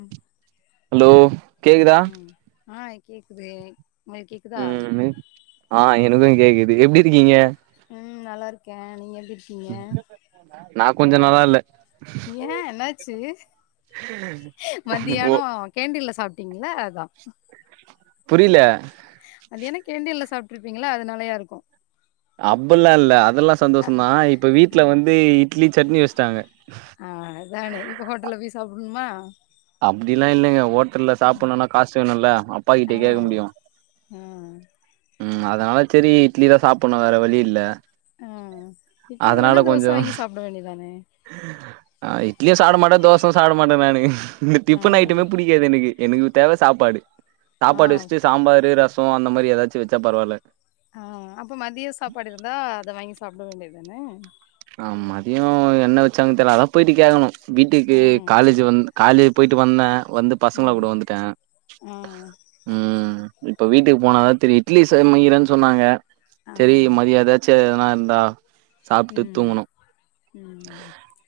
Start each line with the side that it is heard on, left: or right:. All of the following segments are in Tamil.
left: ம்
right: ஹலோ கேக்குதா
left: ம் ஆ கேக்குது உங்களுக்கு கேக்குதா
right: ம் ஆ எனக்கோ கேக்குது எப்டி இருக்கீங்க
left: ம் நல்லா இருக்கே நீங்க எப்டி இருக்கீங்க
right: நா கொஞ்சோ நல்லா இல்ல
left: ஏ என்னாச்சு
right: ஓ
left: மத்தியானோ கேண்டிண்ல சாப்ட்டீங்கள அதா
right: புரில
left: மதியானோ கேண்டில்ல சாப்ட்ருப்பீங்களா அதுநாளையா இருக்கோ
right: அப்பல்லா இல்ல அதெல்லா
left: ஆ
right: சந்தோஷந்தா இப்ப
left: ஆ
right: வீட்டுல வந்து இட்லி, சட்னி வச்சுட்டாங்க
left: ஆ அதானே இப்ப ஹோட்டல்ல போய் சாப்டணுமா
right: அப்டியெல்லா இல்லங்க ஹோட்டல்ல சாப்பிடணுன்னா காசு வேணுல்லா அப்பா கிட்டே கேட்க முடியு
left: ம்
right: ம் அதனால சரி இட்லி தா சாப்பிடணு வேற வழி இல்ல
left: ஆ இட்லி
right: அதனால
left: இல்லன்னா தோச
right: கொஞ்சோ
left: வாங்கி சாப்பிட வேண்டியதான
right: இட்லியு சாட மாட்டே தோச சாடமாட்டே நானு இந்த
left: ஆ
right: டிப்பண் ஐட்டமே பு பிடிக்காது எனக்கு எனக்கு தேவ சாப்பாடு
left: ஆ
right: சாப்பாட வெச்சிட்டு சாம்பாரு ரசோ சோ அந்த மாதிரி ஏதாச்சி வெச்சா பரவால்ல
left: ஆ அப்போ மதிய சாப்பாடு இருந்தா அத வாங்கி சாப்ட வேண்டியதான
right: ஆ மதியோ என்ன வெச்சாங்க தெரில அதா போயிட்டு கேட்கணு வீட்டுக்கு
left: ம்
right: காலேஜ் வந்து காலேஜ் போயிட்டு வந்தே வந்து பசங்கள
left: ம்
right: கூட வந்துட்ட
left: ஆ
right: ம் இப்ப வீட்டுக்கு போனாதா தெரியு இட்லி செயிறன்னு சொன்னாங்க செரி
left: ஆ
right: மதிய ஏதாச்சி எதனா இருந்தா சாப்ட்டு
left: ம்
right: தூங்கணு
left: ம்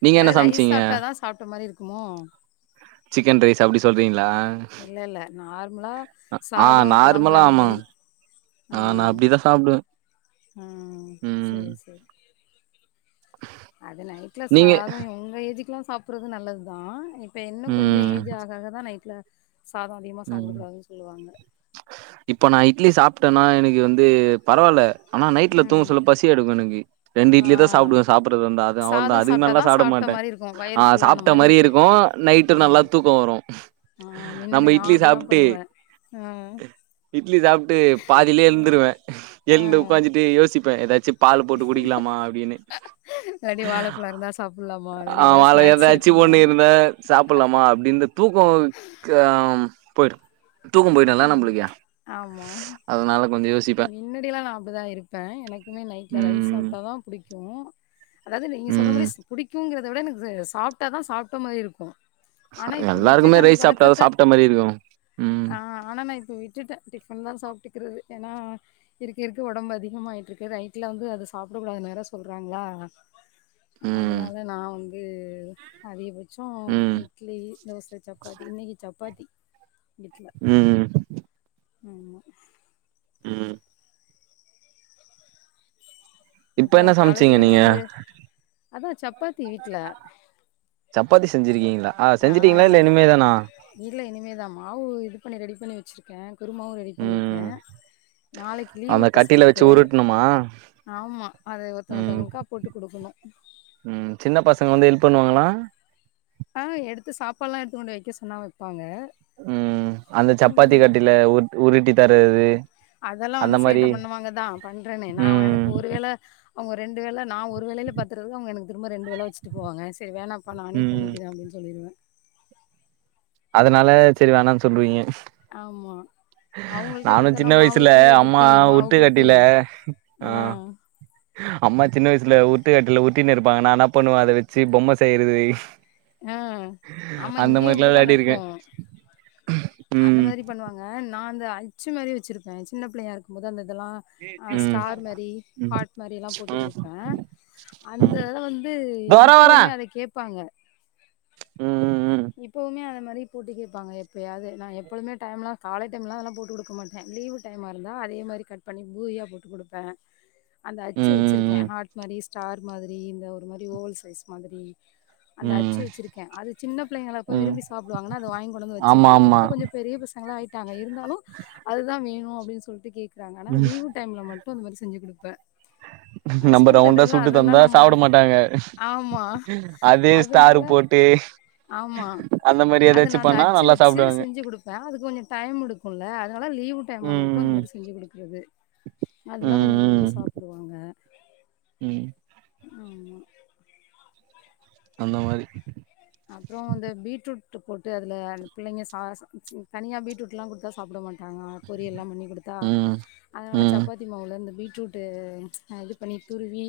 right: நீங்க என்ன
left: அதாவது ரைஸ்
right: சமச்சீங்க
left: சாப்ட்டாதா சாப்ட்ட மெரி இருக்குமோ
right: சிக்கன் ரைஸ் அப்டி சொல்றீங்களா
left: இல்ல இல்ல நார்மலா
right: ஆ
left: சாதோ கொழம்பு
right: நார்மலா
left: அந்த
right: ஆமா
left: மெரி ஆ
right: நா அப்டிதா சாப்டுவே
left: ஆ
right: ம்
left: செரி செரி அத நைட்ல
right: நீங்க
left: சாத எங்க ஏஜிக்குல்லா சாப்றது நல்லதுதா இப்ப இன்னும் கொஞ்ச
right: ம்
left: ஏஜி ஜ் ஆக ஆக தா நைட்ல சாதோ அதிகமா
right: ம்
left: சாப்பிடக் கூடாதுன்னு சொல்லுவாங்க
right: இப்ப நா இட்லி சாப்ட்டன்னா எனக்கு வந்து பரவால்ல ஆனா நைட்ல துங்க
left: ம்
right: சொல்ல பசி சி எடுக்கும் எனக்கு ரெண்டு
left: ஆ
right: இட்லி தா சாப்டுவ சாப்பறதா இருந்தா அது அவளதா
left: சாதோ
right: அதுக்கு மேல்லா
left: சாப்ட்டாதா சாப்ட்ட
right: சாப்டமாட்ட
left: மாரி இருக்கு
right: ஆ
left: வயிறு ஃபுல்லான
right: சாப்ட்ட
left: மாரி
right: மெரி
left: இருக்கு
right: இருக்கோ
left: ஆ
right: நைட்டு நல்லா தூக்க வரும்
left: ஆ மின்னாடி நா அப்டிதா பண்ணுவே ஆ
right: இட்லி சாப்ட்டு பாதிலயே எழுந்துருவே எழுந்து
left: ஆ
right: உக்காஞ்சிட்டு யோசிப்ப ஏதாச்சி பால் போட்டு குடிக்கலாமா அப்டின்னு
left: இல்லாட்டி வாழைப்பழம் இருந்தா சாப்புட்லாமா இல்லாட்டி
right: ஆமா
left: ஏதாவது
right: அதுல
left: ஸ்நாக்ஸ்
right: ஏதாச்சி
left: இருக்குமா
right: ஒன்னு இருந்தா சாப்புல்லாமா அப்டின் இந்த தூக்கம் ஹ போயிடும் தூக்கம் போய்டும்ல நம்பளுக்க அதனால கொஞ்ச யோசி
left: முன்னடில்லா நா அப்டிதா இருப்பே எனக்குமே நைட்ல ரைஸ்
right: ம்
left: சாப்ட்டாதா புடிக்கோ அதாவது நீங்க சொல்ற
right: ம்
left: மாரி புடிக்கங்குறத விட எனக்கு சாப்ட்டாதா சாப்ட்ட மாரி இருக்கோ ஆனா இப்ப விட்டுட்ட
right: எல்லாருக்குமே
left: அந்த
right: ரைஸ் சாப்ட்டாதா
left: பழக்கத்த
right: சாப்ட்ட மாரி இருக்கு ம்
left: ஆ ஆனா நா இப்ப விட்டுட்ட டிஃபன் தா சாப்ட்டுக்குறது ஏன்னா இருக்க இருக்க ஒடம்பு அதிகமாயிட்டு இருக்கு நைட்ல வந்து அத சாப்ட வேணா வேற சொல்றாங்களா
right: ம்
left: அதனால நா வந்து அதிகபட் சோ
right: ம்
left: இட்லி தோச சப்பாத்தி இன்னிக்கி சப்பாத்தி வீட்ல
right: உம்
left: ஆமா
right: ம் இப்ப
left: அப்பறோ
right: என்ன
left: காலேஜ்ல
right: சமச்சீங்க
left: இருந்து
right: நீங்க
left: வந்து அதா சப்பாத்தி வீட்ல
right: சப்பாத்தி செஞ்சிருக்கீங்களா
left: ஆ
right: செஞ்சுட்டீங்களா இல்ல இனிமேதானா
left: இல்ல இனிமேதா மாவு இது பண்ணி ரெடி பண்ணி வெச்சிருக் கே குருமாவு ரெடி பண்ணியிருக்க
right: ம்
left: நாளைக்கு லீவு பசங்களுக்கு
right: மா
left: ஆமா அத ஒருத்தவுங்க ஒருத்தவுங்களுக்கா போட்டு குடுக்கணோ
right: ம் சின்ன பசங்க வந்து ஹெல்ப் பண்ணுவாங்களா
left: ஆ எடுத்து சாப்பாடுல்லா எடுத்துக்கொண்டு வெய்க்க சொன்னா வெய்ப்பாங்க
right: ம் அந்த சப்பாத்தி கட்டைல உ உருட்டி தறது
left: அதெல்லா வந்து சேட்ட பண்ணுவாங்க தா பண்றேனே நா
right: ம்
left: எனக்கு ஒருவேள அவுங்க ரெண்டு வேல நா ஒரு வேலயில பாத்துறவ அவுங்க எனக்கு திரும்ப ரெண்டு வேல வெச்சுட்டு போவாங்க செரி வேணா சோ நானே
right: ம்
left: பண்ணீக்கிற அப்டீன்னு சொல்லிடுவ
right: அதனால செரி வேணானு சொல்லுவீங்க
left: ஆமா அவங்கள்ட்ட
right: நானு
left: குடுத்தோன்னா
right: சின்ன
left: மாவு
right: வயசுல
left: கீழ
right: அம்மா
left: கொட்டி மாவு
right: உருட்டு
left: கொட்டி
right: கட்டைல ஆ அம்மா சின்ன வயசுல உருட்டுக்கட்டைல உருட்டின்னு இருப்பாங்க நா என்ன பண்ணுவே அத வெச்சு பொம்ம செய்யறது
left: ஆ ஆமா
right: அந்த
left: இங்கேயு
right: மாரிலா
left: அப்டிதா நடக்கோ
right: விளையாடிருக்கே
left: அந்த
right: ம்
left: மாரி பண்ணுவாங்க நா அந்த அச்சு மாரி வெச்சிருப்ப சின்ன பிள்ளையா இருக்கும் போது அந்த இதுல்லா ஆ
right: ம்
left: ஸ்டார் மாரி
right: ம்
left: ஹார்ட் மாரி எல்லா போட்டு
right: ம்
left: குடுப்பே அந்த இதுலா வந்து
right: இதோ வரே வரே
left: இப்பவுமே அத கேப்பாங்க
right: ம்
left: இப்பவுமே அத மாரி போட்டு கேப்பாங்க எப்பயாது நா எப்பவுமே டைம்லா காலை டைம்லா அதெல்லா போட்டு குடுக்க மாட்டே லீவு டைமா இருந்தா அதே மாரி கட் பண்ணி பூரியா போட்டு குடுப்பே
right: [inaudible]
left: அந்த அச்சு
right: ம் ம்
left: வெச்சிருக்கே
right: ம்
left: ஹார்ட் மாரி ஸ்டார் மாதிரி இந்த ஒரு மாரி ஓவல் சைஸ் மாதிரி அந்த
right: உம்
left: அச்சு வெச்சிருக்கே அது சின்ன பிள்ளைகளாப்ப விரும்பி சாப்புடு வாங்கனா அத வாங்கி கொண்டாந்து
right: ஆமா
left: வெச்சது
right: ஆமா
left: இப்ப கொஞ்சோ பெரிய பசங்களாய்ட் டாங்க இருந்தாலு அதுதா வேணு அப்டீன்னு சொல்ட்டு கேக்குறாங்க ஆனா லீவு டைம்ல மட்டு அந்த மேரி செஞ்சு குடுப்ப
right: நம்ப ரவுண்டா சுட்டு தந்தா
left: நம்ம
right: சாப்ட மாட்டாங்க
left: ஆமா
right: அதே ஸ்டாரு
left: அதனால
right: போட்டு
left: ஆமா
right: அந்த மாரி எதாச்சு பண்ணா நல்லா சாப்புடுவாங்க
left: ட்டா அது கொஞ்சோ டைம் எடுக்கோல அதனால லீவு டைமா மட்டு அந்த
right: ம்
left: மாரி செஞ்சு குடுக்கறது அதெல்லா
right: ம்
left: கொஞ்சோ
right: ம்
left: விரும்பி சாப்புடுவாங்க
right: ம்
left: ஆமா
right: அந்த மாரி
left: அப்புறோ வந்து பீட்ரூட் போட்டு அதுல அந்த பிள்ளைங்க சா தனியா பீட்ரூட்லா குடுத்தா சாப்புட மாட்டாங்க பொரியல்லா பண்ணி குடுத் தா
right: ம்
left: அதனால
right: ம்
left: சப்பாத்தி மாவுல இந்த பீட்ரூட்டு் இது பண்ணி துருவி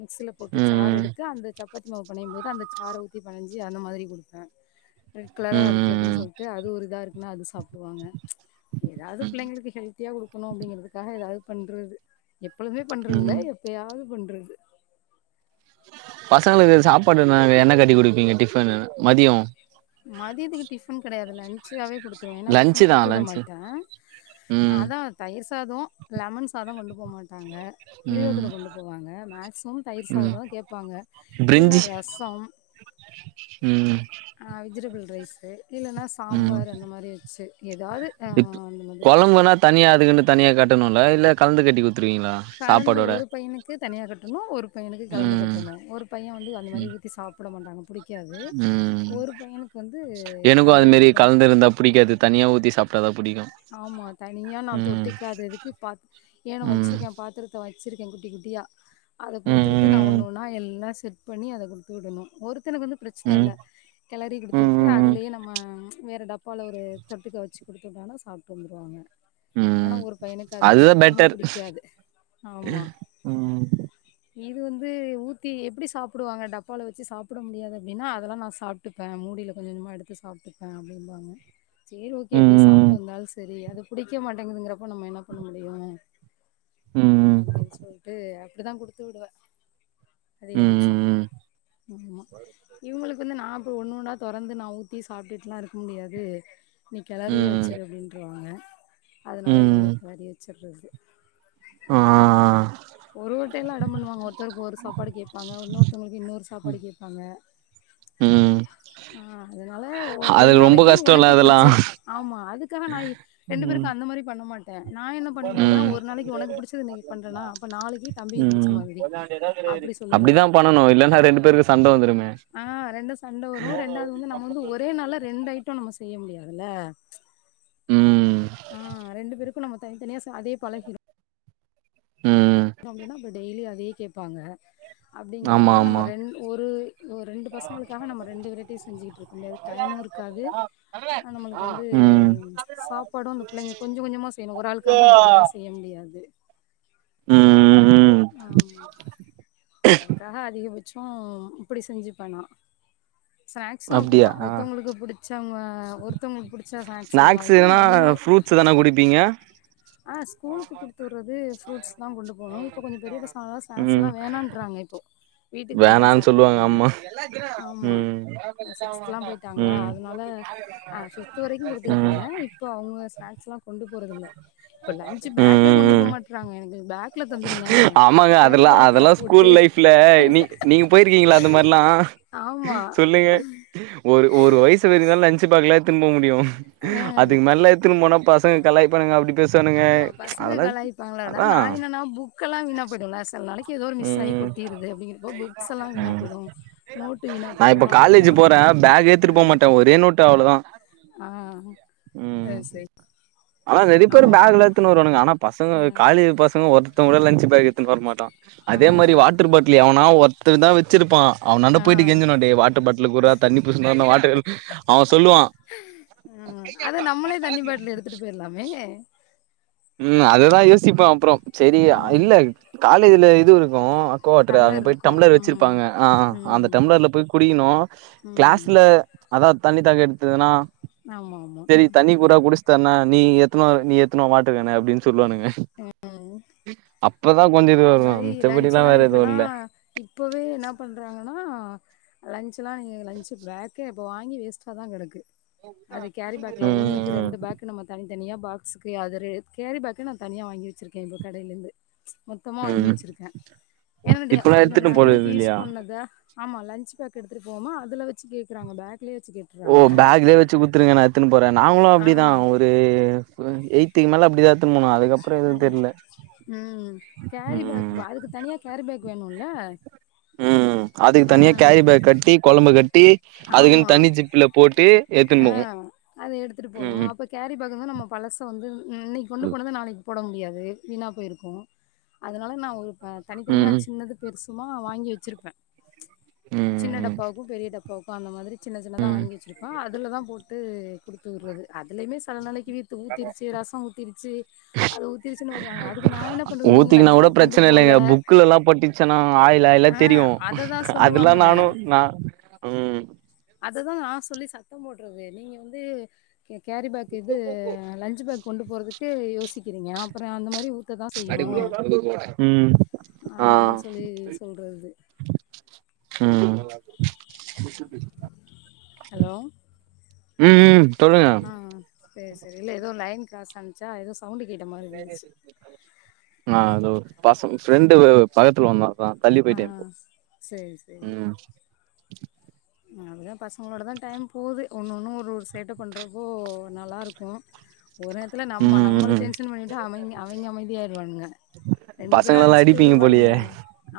left: மிக்சல
right: ம்
left: போட்டு சாரு
right: ம்
left: எடுத்து அந்த சப்பாத்தி மாவு பெணையும் போது அந்த சார ஊத்தி செஞ்சி அந்த மாதிரி குடுப்பே ரெட் கலரா இருக்கு அப்படின்
right: ம்
left: சொல்ட்டு அது ஒரு இதா இருக்குதுன்னா அது சாப்டுவாங்க ஏதாவது
right: ம்
left: பிள்ளைங்களுக்கு ஹெல்த்தியா குடுக்கணு அப்படிங்கறதுக்காக ஏதாவது பண்றது எப்பழுதுமே பண்றது
right: ம்
left: இல்ல
right: ம்
left: எப்பயாவது பண்றது
right: பசங்களுக்கு சாப்பாடுங்க என்ன கட்டி குடுப்பீங்க டிஃபன்னு மதியோ
left: மதியத்துக்கு டிஃபன் கெடையாதுல்ல லஞ்ச்சாவே குடுத் தே ஏன்னா
right: லன்ச்சு
left: டிபன்
right: தா
left: குடுத்து விட
right: லன்ச்சு
left: மாட்டே
right: ம்
left: அதா தயிர் சாதோ லெமன் சாதோ கொண்டு போக மாட் டாங்க
right: ம்
left: புளியோதரை கொண்டு போவாங்க மேக்சிமம் தயிர் சாத
right: ம்
left: தா கேப்பாங்க இல்லனா
right: பிரிஞ்சி
left: ரசம்
right: ம்
left: ஆ வெஜிடபிள் ரைஸு இல்லன்னா
right: ம்
left: சாம்பார் அந்த மாரி வச்சு ஏதாவது
right: இப்
left: அந்த மாதிரி
right: கொழம்புனா தனியா அதுக்குன்னு தனியா கட்டணுல்ல இல்ல கலந்து கட்டி குடு
left: கலந்து ஒரு பையனுக்கு தனியா கட்டணு ஒரு பையனுக்கு கலந்து
right: ம்
left: கட்டணு ஒரு பைய வந்து அந்த மாதிரி
right: ம்
left: ஊத்தி சாப் ப்பிட மாட்டாங்க பிடிக்காது
right: ம்
left: ஒரு பையனுக்கு வந்து
right: எனக்கு
left: காரி
right: அது மாரி
left: குடுக்கணு
right: கலந்து இருந்தா பிடிக்காது தனியா ஊத்தி சாப்ட்டா தா சாப்ட்டாதா புடிக்கு
left: ஆமா தனியா நா
right: ம்
left: தொட்டுக்காததுக்கு பா ஏன்ன
right: ம்
left: வச்சிருக்கே பாத்துர வச்சிருக்கே குட்டி குட்டியா அத குடுத்து
right: ம்
left: விட்டு நா
right: ம்
left: ஒண்ணும்ன்னா எல்லா செ ட் பண்ணி அத குடுத்து விடணு ஒருத்தனுக்கு வந்து பிரச்சன
right: ம்
left: இல்ல கெளரி குடுத்து விட்டு
right: ம் ம்
left: அதுலயே நம்ம வேறு டப்பால்ல ஒரு தொட்டுக்க வச்சு குடுத்து விட்டாலோ பாப்போண்டுவாங்க ஆனா
right: ம்
left: ஒரு பையனுக்கு அது
right: அதுதா
left: சுத்தமா
right: பெட்டர்
left: புடிக்காது ஆமா
right: ம்
left: இது வந்து ஊத்தி எப்டி சாப்புடுவாங்க டப்பாவ வச்சு சாப்பட முடியாது அப்படின்னா அதெல்லா நா சாப் ட்டுப்பே மூடியில கொஞ்சமா எடுத்து சாப்ட்டுப்ப அப்டின்பாங்க சரி ஓகே எப்படியோ சாப்
right: ம் ம்
left: சரி அது புடிக்க மாட்டேங்குங்றதப்போ நம்ம என்ன பண்ண முடியு
right: ம்
left: அப்டின்னு சொல்ட்டு அப்படிதா குடுத்து விடுவ
right: ம்
left: அதிகபட்ச
right: ம்
left: ஆமா இவங்களுக்கு வந்து நா ஒன்னு ஒன்னா தொறந்து நா ஊத்தி சாப்ட்டுலா இருக்க முடியாது நீ கெலரியே
right: ம்
left: வை
right: ம்
left: அப்டின்ருவாங்க அதனால
right: ம்
left: இவங்ளுக்கு வரி வச்சுறது
right: ஆ
left: ஒரு ஒரு டைம்ல்ல அடம் பண்ணுவாங்க ஒருத்தருக்கு ஒரு சாப்பாடு கேப்பாங்க இன்னொருத்தவங்களுக்கு இன்னொரு சாப்பாடு கேப்பாங்க
right: ம்
left: ஆ அதனால ஓ
right: அது
left: ஒரு
right: ரொம்ப
left: நாளைக்கு
right: கஷ்டோல்ல
left: உனக்கு
right: அதெல்லா
left: புடிச்சது ஆமா அதுக்காக நா இ ரெண்டு
right: ம்
left: பேருக்கு அந்த மாரி பண்ண மாட் ட நா என்ன பண்ணிடுவேன்னா
right: ம்
left: ஒரு நாளைக்கு ஒனக்கு புடிச்சது இன்னைக்கு பண்றேன்னா
right: ம்
left: அப்டி சொல்லிருவேன்
right: அப்படித்தா பண்ணணு இல்லன்னா ரெண்டு பேருக்கு சண்ட வந்துருமே
left: ஆ ரெண்டு சண்ட வரு ரெண்டாவது வந்து நம்ம வந்து ஒரே நாள்ல ரெண்டு அய்ட்டம் நம்ம செய்ய முடியாதுல்ல
right: ம்
left: ஆம் ரெண்டு பேருக்கு நம்ம தனித்தனியா ச அதே பழகிரு
right: ம்
left: அப்படின்னா அபோ டெய்லி அதே கேப்பாங்க
right: ஆமா
left: அப்படிங்குறதுனால நம்ம
right: ஆமா
left: ரெண் ஒரு ஒரு ரெண்டு பசங்களுக்காக நம்ம ரெண்டு வெரைடிஸ் செஞ்சுட்ருக் பண்றதுக்கு டைமு இருக்காது அ நம்மளுக்கு வந்து
right: ம்
left: சாப்பாடு அங் பிள்ளைங்க கொஞ்சோ கொஞ்சம செய்யணு ஒரு ஆளுக்காக நம்ம தனியா செய்ய முடியாது
right: ம் ம்
left: ஆமா அதுக்காக அதிகபட் சோ இப்படி செஞ்சு பன்னா ஸ்நாக்ஸும் அப்டி
right: அப்டியா
left: தா ஒருத்தங்கொளுக்கு புடிச் சவங்க ஒருத்தங்ளுக்கு புடிச்சா ஸ்நாக்ஸ் ஒரு நாளைக்கும்
right: ஸ்நாக்ஸ்னா
left: மன்னொ
right: ஃப்ரூட்ஸ் தான குடிப்பீங்க
left: அ ஸ்கூலுக்கு குடுத்துவுற்றது ஃப்ரூட்ஸ் தா கொண்டு போணும் இப்போ கொஞ்ச பெரிய பசங்க ஆனனால
right: ம்
left: ஸ்நாக்ஸ்லா வேணான்றாங்க இப்போ வீட்டுக்கு வந்தா
right: வேணான்னு சொல்லுவாங்க
left: சாப்புட்றாங்க
right: அம்மா
left: ஆமா
right: ம்
left: சிக்ஸ்த்லா போயிட்டாங்களா
right: ம் ம்
left: அதனால அ ஃபிப்த் வரைக்கு குடுத்துக்கிட்ருந்தேன் இப்போ அவுங்க ஸ்நாக்ஸ்லா கொண்டு போறதுல்ல இப்ப லஞ்சு
right: ம்
left: பேக்கே
right: ம்
left: கொண்டு போ
right: ம்
left: மாட்றாங்க எனக்கு பேக்ல தந்துருங்க
right: ஆமாங்க
left: கேரி
right: அதெல்லா
left: பேக்ல
right: அதெல்லா ஸ்கூல்
left: போட்டு
right: லைஃப்ல நீ நீங்க போயிருக்கீங்ளா அந்த மார்லா
left: ஆமா
right: சொல்லுங்க ஒரு ஒரு வயசு வரை தா லஞ்சு ஞ்சு பேக்குலா எத்ன்னு போக முடியும்
left: ஆ
right: அதுக்கு மேல எத்ன்னு போனா பசங்க கலாய் பாணுங்க அப்டி பேசுவானுங்க
left: ஆமா பசங்க
right: அதெல்லா
left: கலாய்ப்பாங்களாட
right: அதா
left: நா என்னன்னா புக்கெல்லா வீணா போயிடுலா செல நாளைக்கு ஏதோ ஒரு மிஸ் ஆயி
right: ம்
left: கொட்டிருது அப்படிங்கிறப்போ புக்ஸ் எல்லா வீணா போய்டும்
right: நா இப்ப காலேஜ் போற பேக்கே எத்துட்டு போ மாட்ட ஒரே நோட்டு அவ்ளதா
left: ஆ
right: உம்
left: அது சரி
right: ஆனா நெறை பேர்
left: ஆமா
right: பேகுலா எத்துனு வருவாணுங்க ஆனா பசங்க காலே பசங்க ஒருத் த்தன் கொட லஞ்சு பேக் எத்துன்னு வர மாட்டா
left: ஆ
right: அதே மாரி வாட்டர் பாட்டில் எவனா ஒருத்தர் தா வச்சிருப்பான் அவனாண்ட
left: ஆ
right: போயிட்டு கெஞ்சனும் டேய் வாட்டர் பாட்லு குட்ரா தண்ணி புடிசுனு வரணும் வாட்டர்கல் அவன் சொல்லுவான்
left: உம் அத நம்மளே தண்ணி பாட்ல எடுத்துட்டு போயிர்லாமே
right: உம் அததா யோசிப்ப அப்புறோம் சேரி
left: ம்
right: இல்ல காலேஜ்ல இது இருக்கும் கோட்டுரு அங்க
left: டம்ளர்
right: போய்
left: இருக்கு
right: டம்ளர்
left: ம்
right: வச்சிருப்பாங்க ஆ அந்த
left: ம்
right: டம்ளர்ல போய் குடிக்கணும்
left: ம்
right: க்ளாஸ்ல அதா தண்ணி தாக எடுத்ததுன்னா
left: ஆமா ஆமா
right: சேரி தண்ணி பூறா குடிச் த்தண்னா நீ எத்துனுவா நீ எத்துனுவா வாட்ருக்கேன அப்டின் சொல்வானுங்க அப்பதா கொஞ்ச இதுவாருகும் மிச்சபடிலா வேற எதுவுல்ல
left: இப்போவே என்ன பண்றாங்கனா லஞ்ச்லா நீங்க லஞ்ச்சுபேக்கே ப்ப வாங்கி வேஸ்ட்டாதா கெடக்கு அது கேரி பேக்ல ஒன்னுக்கு
right: ம்
left: ரெண்டு பேக் இது நம்ம தனித்தனியா பாக்ஸுக்கு அத ரே கேரி பேக் நா தனியா வாங்கி வச்சிருக்கே இப்போ கடையிலருந்து மொத்தமா வாங்கி
right: ம்
left: வச்சிருக்க ஏன்னனா டே
right: இப்பல்லா
left: அத
right: எடுத்துட்டு
left: நா இன்னைக்கி
right: போறது
left: யூஸ்
right: இல்லையா
left: பண்ணத ஆமா லஞ்ச் பேக் எடுத்துட்டு போமா அதுல வச்சு கேக்குறாங்க பேக்லே வச்சு கே
right: ஓ பேக்லே வச்சு குத்துருங்க நா எத்துனு போற நாங்குளும்
left: ஆ
right: அப்டிதா ஒரு ஒ எய் த்திகு மேல அப்டிதா எத்துன்னு போனோ அதுக்கப்புறோ எதுவு தெர்ல
left: ம் ம் கேரி பேக்
right: ம்
left: வா அதுக்கு தனியா கேரி பேக் வேணுல்ல
right: ம் அதுக்கு தனியா கேரி பேக் கட்டி கொழம்ப கட்டி அதுக்குன் தனி ஜிப்புல போட்டு எத்துன்னு
left: அ
right: போவோ
left: அத எடுத்துட்டு போனும்
right: ம்
left: அப்பக் கேரி பேகன்னா நம்ம பழச வந்து இன்னக்கி கொண்டு போனத நாளைக் போடன முடியாது வீணாப் போயிருக்கும் அதுனால நா ஒரு ப தனித்தனியா
right: ம்
left: ஜின்னது பெருசுமா வாங்கி வச்சிருப்ப அ ஜின்ன
right: ம்
left: டப்பாவுக்கும் பெரிய டப்பாவுக்கும் அந்த மாதிரி ஜின்ன ஜின்னதா
right: ம்
left: வாங்கி வச்சிருப்பன் அதுலதா போ ட்டு குடுத்து உர்றது அதுலயுமே செல நாளக்கி வீத்து ஊத்திருச்சி ரசம் ஊத்திருச்சி அது ஊத்திருச்சின் வருவாங்க அதுகு நா என்ன பண்றது நீங்க லஞ்சு பேக் கொண்டு போல
right: புக்லலெல்லாபட்டிச்சன்னா ஆய்லாய்லா
left: ஆ
right: தெரியும்
left: அததான்
right: அதுலா
left: சொல்லுவாங்க
right: நானும் நா ம்
left: அதுதா நா சொல்லி சத்தம் போட்றது நீங்க வந்து கே கேரி பேக் இது லஞ்ச்சு பேக் கொண்டு போறதுக்கு யோசிக்கிறீங்க அப்பற அந்த மாரி ஊத் த்ததா செய்யும்
right: ம் ஆ
left: அப்டின் சொல்லி தோன்றது
right: ம்
left: ஹலோ
right: ம் ம் சொல்லுங்க
left: ஆ சேரி சேரி இல்ல எதோ லைன் க்ராஸ் ஆனுச்சா எதோ சவுண்டு கேட்ட மாரி
right: நா தோ பசங் ஃப்ரெண்டு வேற பக்கத்துல வந்தா நா தள்ளி
left: ஆ
right: போய்ட்டே இப்போ
left: சேரி
right: ம்
left: அப்டிதா பசங்களோடதா டைம் போது ஒன்னொன்னு ஒரொரு சேட்ட பண்றப்போ நல்லாருக்கு ஒரு நேத்துல நம்ம
right: ம் ம்
left: நம்மள
right: ம்
left: டென்ஷன் பண்ணிவுட்டு அவங்கெ அவங்கெ அமைதியாருவானுங்க ரெண்டு பேரு
right: பசங்களலா
left: அடிச்சிட்டு
right: அடிப்பீங்க
left: விழுவானுங்க
right: போலயே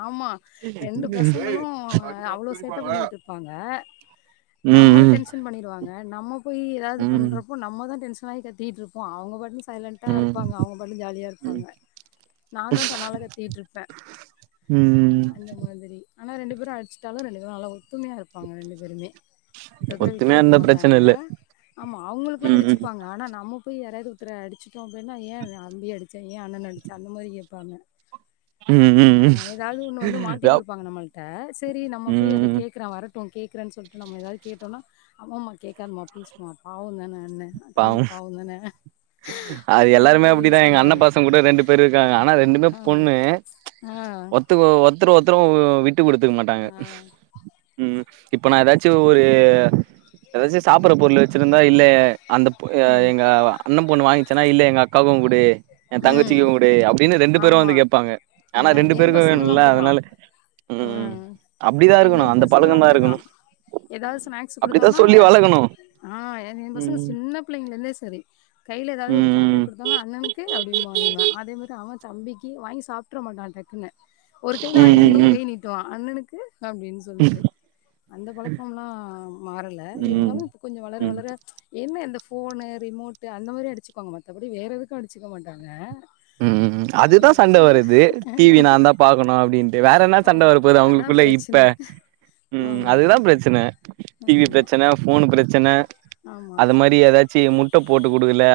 left: ஆமா ரெண்டு பசங்களு அ அவ்ளோ சேட்ட பண்ணிகிட்ருப்பாங்க
right: ம்
left: நம்மள
right: ம்
left: டென்ஷன் பண்ணிருவாங்க நம்ம போயி எதாது
right: ம்
left: பண்றப் போ நம்மதா டென்ஷனாயி கத்திக்கிட்ருப்போ அவுங்க பாட்னு சைலண்டா
right: ம்
left: இருப்பாங்க அவுங்க பாட்னு ஜாலியா
right: ம்
left: இருப்பாங்க நாந்தா தன்னால கத்திக்கிட்ருப்பே
right: ம் ம்
left: ஆனா ரெண்டு பேரு அடிச்ட்டாலு ரெண்டு பேரு நல்லா ஒத்துமையா இருப்பாங்க ரெண்டு பேருமே த்ததுர விட்டு
right: ஒத்துமையா
left: குடுக்க
right: இருந்தா
left: மாட்டாங்க
right: பிரச்சன இல்ல
left: ஆமா அவுங்களுக்குல்ல
right: ம் ம்
left: அடிச்சுப்பாங்க ஆனா நம்ம போய் யாராவ்து த்தர அடிச்சுட்டோ அப்டினா ஏ அம்பிய அடிச்ச ஏ அண்ணன அடிச்ச அந்த மாரி கேப்பாங்க
right: ம் ம்
left: அ
right: ம்
left: எதாவ்து ஒன்னு வந்து மாட்டி
right: யாப்
left: குடுப்பாங்க நம்மள்ட்ட சேரி நம்ம போயி அத
right: ம்
left: கேக் க்குற வரட்டு கேக்குறன் சொல்ட்டு நம்ம எதாவ்து கேட்டோனா அம்மாம்மா கேக்காதமா ப்ளீஸ்மா பாவந்தான அண்ண தம்பி
right: பாவோ
left: பாவந்தான
right: அது
left: அந்த
right: எல்லாருமே
left: மாரி
right: அப்டிதா எங்க அண்ண
left: சொல்லுவாங்க
right: பசங்கூட ரெண்டு பேரு இருக்காங்க ஆனா ரெண்டுமே
left: ஆ
right: பொண்ணு
left: ஆ
right: த்துகோ ஒர்த்தர ஒர்த்தரு அ விட்டு குடுத்துக்க மாட்டாங்க
left: ஆ
right: ம் இப்ப நா எதாச்சு ஒரு எதாச்சு சாப்புட்ற பொருளு வெச்சிருந்தா இல்லயே அந்தப் பொ எ
left: ம்
right: எங்க வா அண்ணம்பொண்ணு வாங்கிச்சுனா இல்ல எங்கக்காக்கு குடு எ
left: ம்
right: தங்கச்சிக்கு குடு அப்டின்னு ரெண்டு பேரு
left: ஆமா
right: வந்து கேப்பாங்க
left: ஆ
right: ஆனா ரெண்டு
left: ஏ
right: பேருக்கு
left: பசங்களு
right: வேணுல்ல
left: அப்டிதா
right: அதுனால
left: ஆ
right: ம் அப்டிதா
left: ஏ
right: இருக்கணு அந்த
left: பசங்களு
right: பழக்கந்தா
left: அப்டிதா
right: இருக்கணு
left: ஏதாவது
right: ம்
left: ஸ்நாக்ஸ்
right: அப்டித்தா
left: குடுத்தோனா
right: சொல்லி வளக்கணு
left: ஆ எ எ பசங்க
right: ம்
left: சின்ன பிள்ளைங்கல இருந்தே செரி கைல எதாவ் ஒரு சாக்லேட்
right: ம்
left: குடுத்தது அண்ணனுக்கு அப்டின்ம்பா இவ அதே மாரி அவ தம்பிக்கு வாங்கி சாப்ட்ற மாட்டா டக்குனு ஒரு கைல வாங்கிட்டு
right: ம் ம்
left: இன்னொரு
right: ம்
left: கை நீட் டுவா அண்ணனுக்கு அப்டின் சொல்ட்டு அந்த பழக்கம்லா மாறல
right: ம்
left: இருந்தாலு இப்ப கொஞ்ச வளர
right: ம்
left: வளர என்ன இந்த ஃபோனு ரிமோட்டு் அந்த மாரி அடிச்சுக்குவாங்க மத்தபடி வேற எதுக்கு அடிச்சிக்க மாட்டாங்க
right: ம் ம் அதுதா
left: அதிகபட்ச
right: சண்ட
left: இந்த
right: வருது டி வி நாந்தா பாக்கணு அப்டின்ட்டு வேற என்ன சண்ட
left: ஆமா
right: வர போகுது
left: அதா
right: அவ்ங்களுக்குள்ள இப்ப
left: பிரச்சன
right: ம்
left: ஆமா
right: அதுதா பிரச்சன டி வி
left: ஆமா
right: பிரச்சன ஃபோனு பிரச்சன
left: ஆமா
right: அத மாரி எதாச்சு முட்ட போட்டு குடுக்கல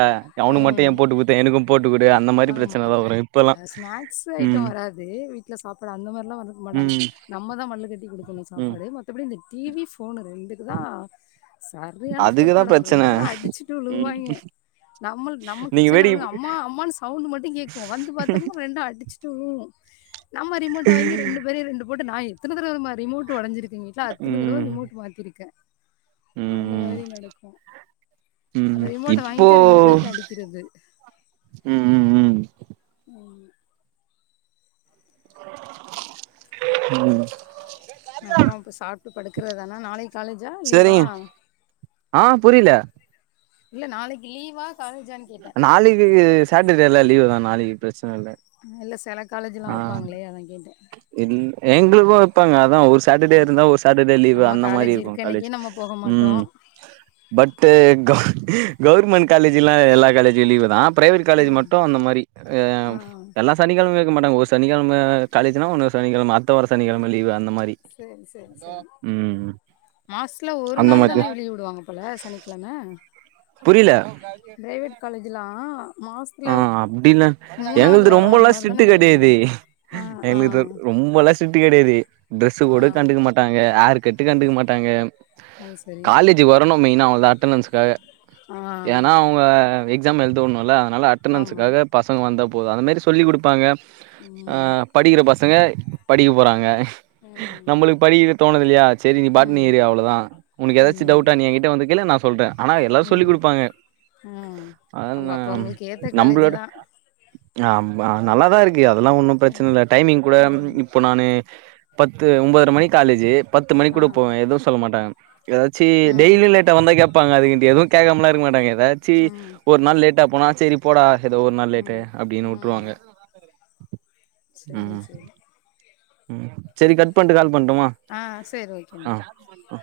right: அவனுக்கு மட்டு ஏ
left: ம்
right: போட்டு குடுத்த எனக்கு போட்டுக்குடு அந்த மாரி பிரச்சன தா வரு இப்
left: அ ஸ்நாக்ஸ் ஐட்ட வராது வீட்ல சாப்பாடு அந்த மார்லா வரக்க மாட்டாங்க
right: ம்
left: நம்ம தா மல்லுக்கட்டி குடுக்கணு
right: ம்
left: சாப்பாடு மத்தபடி இந்த டி வி ஃபோனு ரெண்டுக்கு தா சரியான ஃபைட்
right: அதுக்குதா
left: நடக்கு ரெண்டு
right: பிரச்சன
left: பேரு அடிச்சுட்டு
right: ம்
left: விழுகுவாங்கெ நம்மள்க்கு நம்ம
right: நீங்க
left: கிச்சன்ல கெடந்து
right: வேடிக்க
left: அம்மா அம்மானு சவுண்டு மட்டு கேக்கு வந்து பாத்தம்னா ரெண்டு அடிச் நம்ம ரிமோட்ட வாங்கி ரெண்டு பேரும் ரெண்டு போட்டு நான் எத்தன தடவ அந்த மாரி ரிமோட் உடஞ்சிருக் எங்க வீட்ல அத்தன தடவை
right: ம்
left: ரிமோட் மாத்திருக்கன்
right: ம்
left: அந்த
right: ம்
left: மாரி நடக்கும் அத
right: ம்
left: ரிமோட்
right: இப்போ
left: வாங்கிட்டு ட்டு ரெண்டு பேருக்கு அடிக்கிறது
right: ம் ம் ம்
left: ம்
right: ம்
left: அப்புறோம் அப்ப சாப்ட்டு படுக்கறதுதானா நாளைக்கு காலேஜா லீவா
right: சரிங்க ஆ புரியில
left: இல்ல நாளைக்கு லீவா காலேஜ்
right: நாளைக்கு சாட்டர்டேல லீவ் தான் நாளைக்கு பிரச்சனல்ல
left: இல்ல செல காலேஜ்லாம் வெப்பாங்களே அதான் கேட்டன்
right: இல்ல எங்ளுக்கும் வெப்பாங்க அதான் ஒரு
left: ஆ
right: சாட்டர்டே இருந்தா ஒரு சாட்டர்டே லீவு்
left: நம்ம
right: அந்த மாரி
left: காலேஜ்
right: இருக்கும்
left: இருக்க
right: காலேஜ்
left: அன்னைக்கே நம்ம போக மாட்டோ
right: ம் பட்டு் கவுவர்மெண்ட் காலேஜ்லாம் எல்லா காலேஜூம் லீவு் தான் ப்ரைவேட் காலேஜ்
left: ம்
right: மட்டும் அந்த மாரி
left: ஆ
right: எல்லாம் சனிக்கிழம இருக்க மாட்டாங்க ஒரு சனிக்கிழம காலேஜ்னா இன்னோரு சனிக்கழம அடுத வார சனிக்கழம லீவ் அந்த மாரி
left: சேரி சேரி சேரி
right: ம்
left: மாஸ்ல ஒரு
right: அந்த
left: நாள்
right: மாரி
left: தான லீவு விடுவாங்க போல சனிக்கிழம
right: புரில
left: லேட் காலேஜ்ஜுலாம் மாஸ்
right: ஆ அப்டின்னா எங்களது
left: அந்த
right: ரொம்பல்லாம்
left: மாரி
right: ஸ்டிட்டு
left: தானே விடுவாங்க
right: கெடயாது
left: ஆ ஆ
right: எங்களுக்கு ரொம்பல்லா சிட்டு கிடயாது டிரெஸ்
left: ஆ
right: கூட கண்டுக்க மாடாங்க ஹேர் கட் கண்டுக்க மாடாங்க
left: அது சரி
right: காலேஜ்க்கு வரணும் மெயினா அவ்வளோதான் அட்டன்ஸ்காக
left: ஆ
right: ஏன்னா அவங்க எக்ஸாம் எழுத வுடணும்ல அதனால
left: ஆமா
right: அட்டெண்டன்ஸுக்காக பசங்க வந்தா போதும் அந்தமாரி சொல்லி குடுப்பாங்க ஆ
left: ம்
right: படிக்கிற பசங்க படிக்க போறாங்க
left: ம்
right: நம்மளுக்கு படிக்கதோணுது இல்லியா சரி நீ பாட்னி
left: ம்
right: இரு அவ்வளோவு தான் உனக்கு ஏதாச்சும்
left: ம்
right: டவுடா நீ ஏன் கிட்ட வந்து கேளு நான்சொ சொல்றேன் ஆனா எல்லாம் சொல்லிக்
left: ம்
right: கொடுப்பாங்க
left: ஆ
right: அத
left: அவங்க அப்ப உங்களுக்கு ஏத்த காலேஜ்
right: நம்மளோட
left: தா
right: ஆமா நல்லாதான் இருக்கு அதெல்லாம் ஒன்னும் பிரச்சன இல்ல டைமிங் கூட
left: ம்
right: இப்ப நானு பத்து ஒன்பதர மணிக்கு காலேஜ் பத்து மணி கூட
left: ம்
right: போவேன் எதுவும் சொல்ல மாட்டாங்க ஏதாச் சி
left: ம்
right: டெய்லியும் லேட்டா வந்தா கேப்பாங்க அதுக்குன்ட்டு எதுவும் கேக்காமலா இருக்க மாட்டாங்க ஏதாச்சி
left: ம்
right: ஒரு நாள் லேட்டா போனா செரி போடா ஏதோ ஒரு நாள் லேட்டு
left: ம்
right: அப்டின்னு உட்ருவாங்க
left: செரி செரி
right: ம் செரி கட் பண்ட்டு கால் பண்ட்டுமா
left: ஆ சரி ஓகேம்மா
right: ஆ ஆ